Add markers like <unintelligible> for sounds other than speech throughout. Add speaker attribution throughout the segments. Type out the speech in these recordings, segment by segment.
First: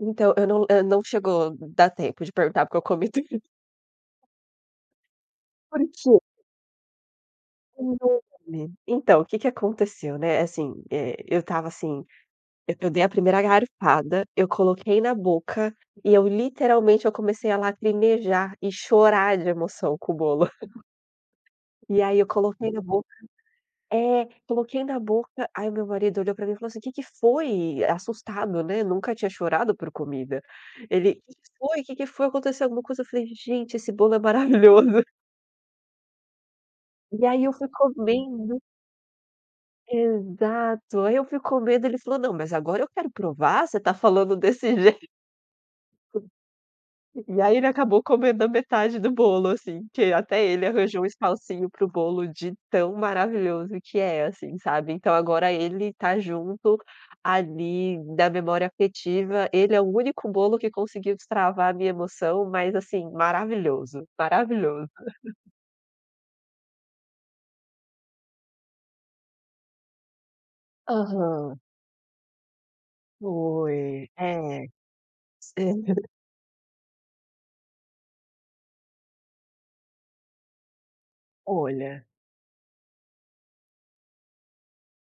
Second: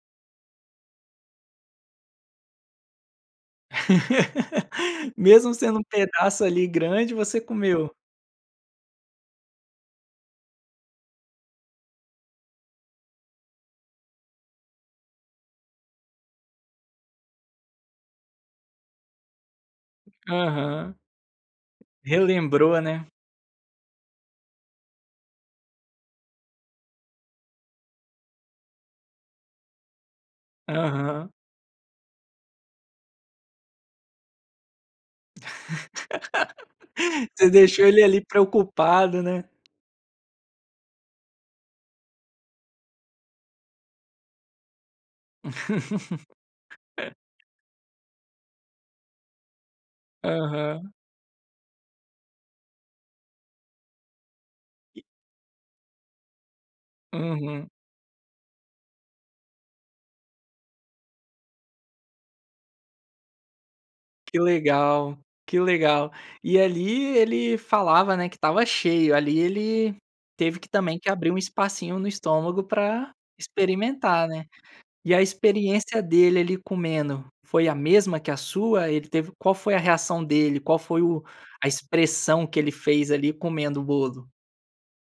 Speaker 1: Então, eu não eu não chegou dar tempo de perguntar porque eu comi tudinho.
Speaker 2: <laughs> Mesmo sendo um
Speaker 1: Porque
Speaker 2: pedaço ali grande, você comeu.
Speaker 1: Pois é, menina. Então, o que que aconteceu, né, assim, eh, eu estava assim, eu dei a primeira garfada, eu coloquei na boca e eu literalmente eu comecei a lacrimejar e chorar de emoção com o bolo. <chuckles>
Speaker 2: Aham.
Speaker 1: E aí eu coloquei
Speaker 2: Relembrou,
Speaker 1: na
Speaker 2: né.
Speaker 1: boca. É, coloquei na boca, aí o meu marido olhou para mim e falou assim: "Que que foi?" Assustado, né, nunca tinha chorado por comida. Ele: "Que
Speaker 2: Aham.
Speaker 1: que foi? Que que foi? Aconteceu alguma coisa?" Falei: "Gente, esse bolo é maravilhoso". E
Speaker 2: <laughs>
Speaker 1: aí
Speaker 2: Você
Speaker 1: eu fui
Speaker 2: deixou ele ali
Speaker 1: comendo.
Speaker 2: preocupado, né.
Speaker 1: Exato. Aí eu fui comendo, ele falou: "Não, mas agora eu quero provar, você está falando desse jeito". E
Speaker 2: <laughs>
Speaker 1: aí ele acabou comendo a metade do bolo assim, que até ele
Speaker 2: Aham.
Speaker 1: arranjou um espacinho para o bolo, de tão maravilhoso que é, assim, sabe?
Speaker 2: E.
Speaker 1: Então agora ele está junto,
Speaker 2: Uhum.
Speaker 1: ali da memória afetiva, ele é o único bolo que conseguiu destravar a minha emoção. Mas assim, maravilhoso,
Speaker 2: Que
Speaker 1: maravilhoso.
Speaker 2: legal,
Speaker 1: <laughs>
Speaker 2: que legal. E ali ele falava, né, que estava cheio, ali ele teve que também que abrir um
Speaker 1: Aham.
Speaker 2: espacinho no estômago para
Speaker 1: Foi.
Speaker 2: experimentar, né.
Speaker 1: É.
Speaker 2: E a
Speaker 1: Sério.
Speaker 2: experiência dele ali comendo foi a mesma que a sua? Ele teve, qual foi a reação dele? Qual foi o a
Speaker 1: Olha.
Speaker 2: expressão que ele fez ali comendo o bolo?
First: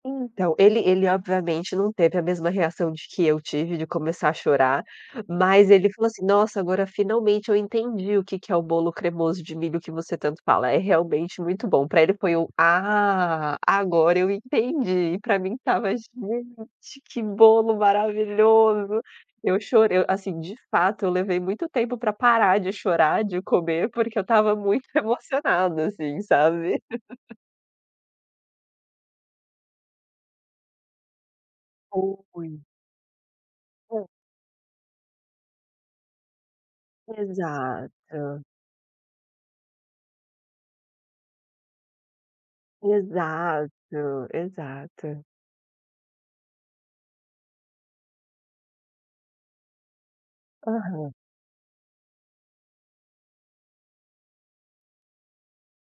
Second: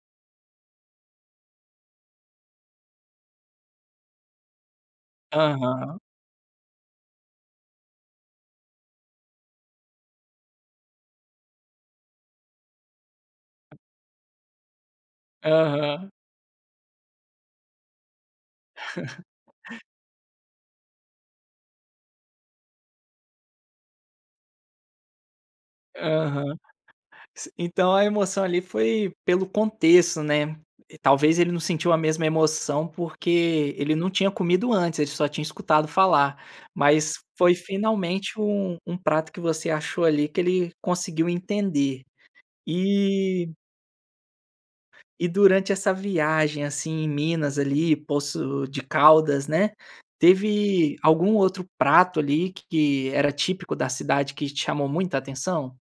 Speaker 1: Então, ele ele obviamente não teve a mesma reação de que eu tive de começar a chorar. Mas ele
Speaker 2: Aham.
Speaker 1: falou assim: "Nossa, agora finalmente eu entendi o que que é o bolo cremoso de milho que você tanto fala, é realmente muito bom". Para ele foi um: "Ah, agora eu entendi". E para mim estava:
Speaker 2: Aham.
Speaker 1: "Gente, que bolo maravilhoso!". Eu
Speaker 2: <laughs>
Speaker 1: chorei o assim, de fato eu levei muito tempo para parar de chorar, de comer porque eu estava muito emocionada assim,
Speaker 2: Aham.
Speaker 1: sabe? <laughs>
Speaker 2: S então a emoção ali foi pelo contexto, né. Talvez ele não sentiu a
Speaker 1: <unintelligible>
Speaker 2: mesma
Speaker 1: Foi.
Speaker 2: emoção porque ele
Speaker 1: É.
Speaker 2: não tinha comido antes, ele só tinha escutado falar. Mas foi finalmente
Speaker 1: Exato.
Speaker 2: um um prato que você achou ali que ele conseguiu entender. E
Speaker 1: Exato, exato.
Speaker 2: E durante essa viagem assim, em Minas ali, Poços de Caldas, né, teve
Speaker 1: Aham.
Speaker 2: algum outro prato ali que era típico da cidade que te chamou muita atenção?